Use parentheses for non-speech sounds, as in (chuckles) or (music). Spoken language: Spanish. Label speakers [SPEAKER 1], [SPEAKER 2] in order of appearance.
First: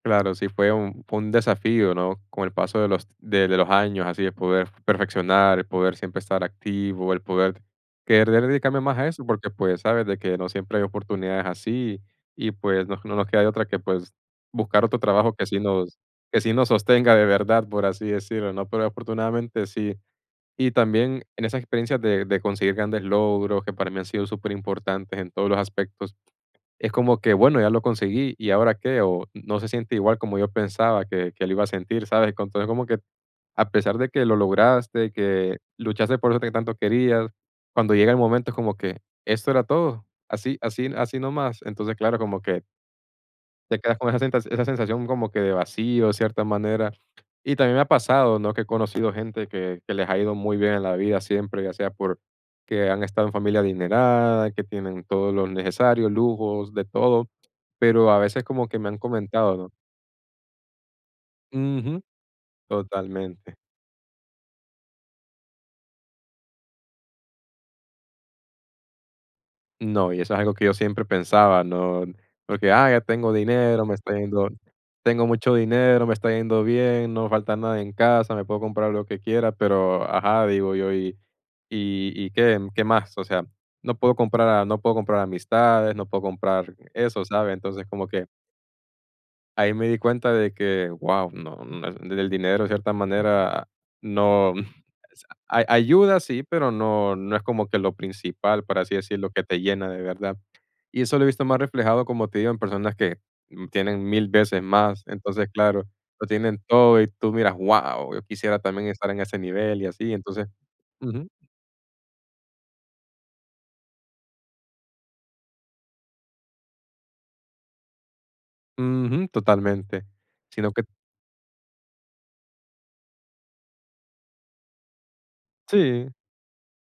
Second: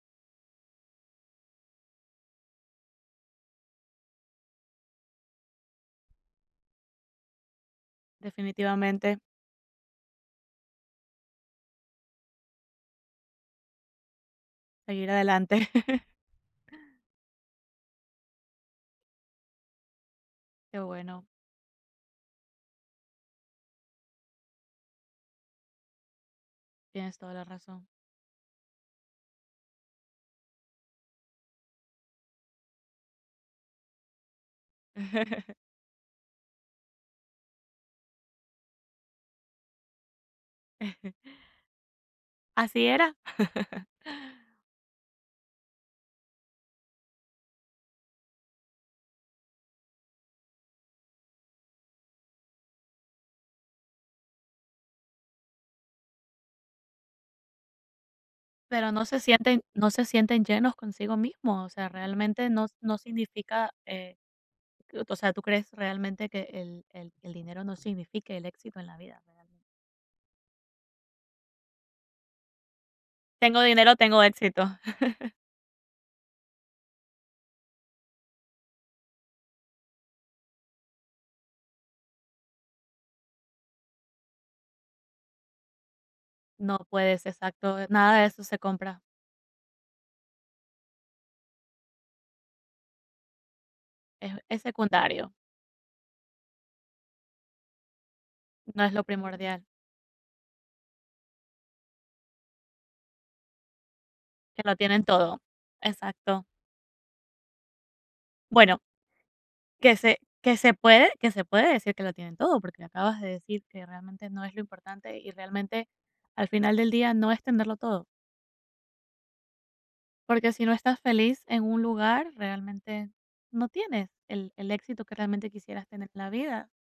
[SPEAKER 1] Claro, sí fue un fue un desafío, ¿no? Con el paso de los de de los años, así de poder perfeccionar, el poder siempre estar activo, el poder querer dedicarme más a
[SPEAKER 2] Definitivamente.
[SPEAKER 1] eso, porque, pues, ¿sabes? De que no siempre hay oportunidades así, y, pues, no no nos queda de otra que, pues, buscar otro
[SPEAKER 2] Seguir
[SPEAKER 1] trabajo que sí
[SPEAKER 2] adelante.
[SPEAKER 1] nos
[SPEAKER 2] (chuckles)
[SPEAKER 1] que sí nos sostenga de verdad, por así decirlo, ¿no? Pero afortunadamente sí. Y
[SPEAKER 2] Qué
[SPEAKER 1] también
[SPEAKER 2] bueno.
[SPEAKER 1] en esas experiencias de de conseguir grandes logros, que para mí han sido superimportantes en todos los aspectos, es
[SPEAKER 2] Tienes
[SPEAKER 1] como que,
[SPEAKER 2] toda la
[SPEAKER 1] bueno, ya lo
[SPEAKER 2] razón.
[SPEAKER 1] conseguí, ¿y ahora qué? O, n no se siente igual como yo pensaba que que lo iba a sentir, ¿sabes? Co entonces, como que a pesar de que lo lograste,
[SPEAKER 2] (chuckles)
[SPEAKER 1] que luchaste por eso que tanto querías, cuando llega el momento es como que, ¿esto era todo? ¿Así así
[SPEAKER 2] (chuckles)
[SPEAKER 1] así nomás? Entonces, claro, como que
[SPEAKER 2] Así era.
[SPEAKER 1] te
[SPEAKER 2] (chuckles)
[SPEAKER 1] quedas con esa senta esa sensación como que de vacío, cierta manera. Y también me ha pasado, ¿no? Que he conocido gente que que les ha ido muy bien en la vida siempre, ya sea porque que han estado en familia adinerada, que tienen todo lo necesario, lujos, de todo, pero a veces como que me
[SPEAKER 2] Pero
[SPEAKER 1] han
[SPEAKER 2] no se
[SPEAKER 1] comentado,
[SPEAKER 2] sienten
[SPEAKER 1] ¿no?
[SPEAKER 2] no se sienten llenos consigo mismos. O sea,
[SPEAKER 1] Ujú,
[SPEAKER 2] realmente no s no
[SPEAKER 1] totalmente.
[SPEAKER 2] significa, eh, o sea, ¿tú crees realmente que el el el dinero no signifique el éxito en la vida?
[SPEAKER 1] No, y eso es algo que yo siempre pensaba, ¿no? Porque, ah, ya tengo
[SPEAKER 2] Tengo
[SPEAKER 1] dinero, me
[SPEAKER 2] dinero,
[SPEAKER 1] está
[SPEAKER 2] tengo
[SPEAKER 1] yendo
[SPEAKER 2] éxito.
[SPEAKER 1] tengo
[SPEAKER 2] (chuckles)
[SPEAKER 1] mucho dinero, me está yendo bien, no me falta nada en casa, me puedo comprar lo que quiera, pero, ajá, digo yo. ¿Y y y qué qué más? O sea, no puedo comprar a no puedo comprar amistades, no puedo comprar
[SPEAKER 2] No
[SPEAKER 1] eso,
[SPEAKER 2] puedes,
[SPEAKER 1] ¿sabes?
[SPEAKER 2] exacto,
[SPEAKER 1] Entonces,
[SPEAKER 2] e
[SPEAKER 1] como
[SPEAKER 2] nada de
[SPEAKER 1] que
[SPEAKER 2] eso se compra.
[SPEAKER 1] ahí me di cuenta de que, guau, no no e el dinero en cierta manera no
[SPEAKER 2] E-es
[SPEAKER 1] (unintelligible)
[SPEAKER 2] secundario.
[SPEAKER 1] a ayuda, sí, pero no no es como que lo principal, por
[SPEAKER 2] No es
[SPEAKER 1] así
[SPEAKER 2] lo
[SPEAKER 1] decirlo, que te
[SPEAKER 2] primordial.
[SPEAKER 1] llena de verdad. Y eso lo he visto más reflejado, como te digo, en personas que tienen 1000
[SPEAKER 2] Que
[SPEAKER 1] veces
[SPEAKER 2] lo
[SPEAKER 1] más,
[SPEAKER 2] tienen todo,
[SPEAKER 1] entonces, claro, lo
[SPEAKER 2] exacto.
[SPEAKER 1] tienen todo y tú miras, ¡guau! Yo quisiera
[SPEAKER 2] Bueno.
[SPEAKER 1] también estar en ese nivel y
[SPEAKER 2] Que
[SPEAKER 1] así,
[SPEAKER 2] se
[SPEAKER 1] entonces
[SPEAKER 2] que se puede
[SPEAKER 1] ujú.
[SPEAKER 2] que se puede decir que lo tienen todo, porque me acabas de decir que realmente no es lo importante, y realmente, al final del día, no es tenerlo todo.
[SPEAKER 1] Ujú, totalmente,
[SPEAKER 2] Porque si
[SPEAKER 1] sino
[SPEAKER 2] no
[SPEAKER 1] que
[SPEAKER 2] estás feliz en un lugar, realmente no tienes el el éxito que realmente quisieras tener
[SPEAKER 1] Sí.
[SPEAKER 2] en la vida.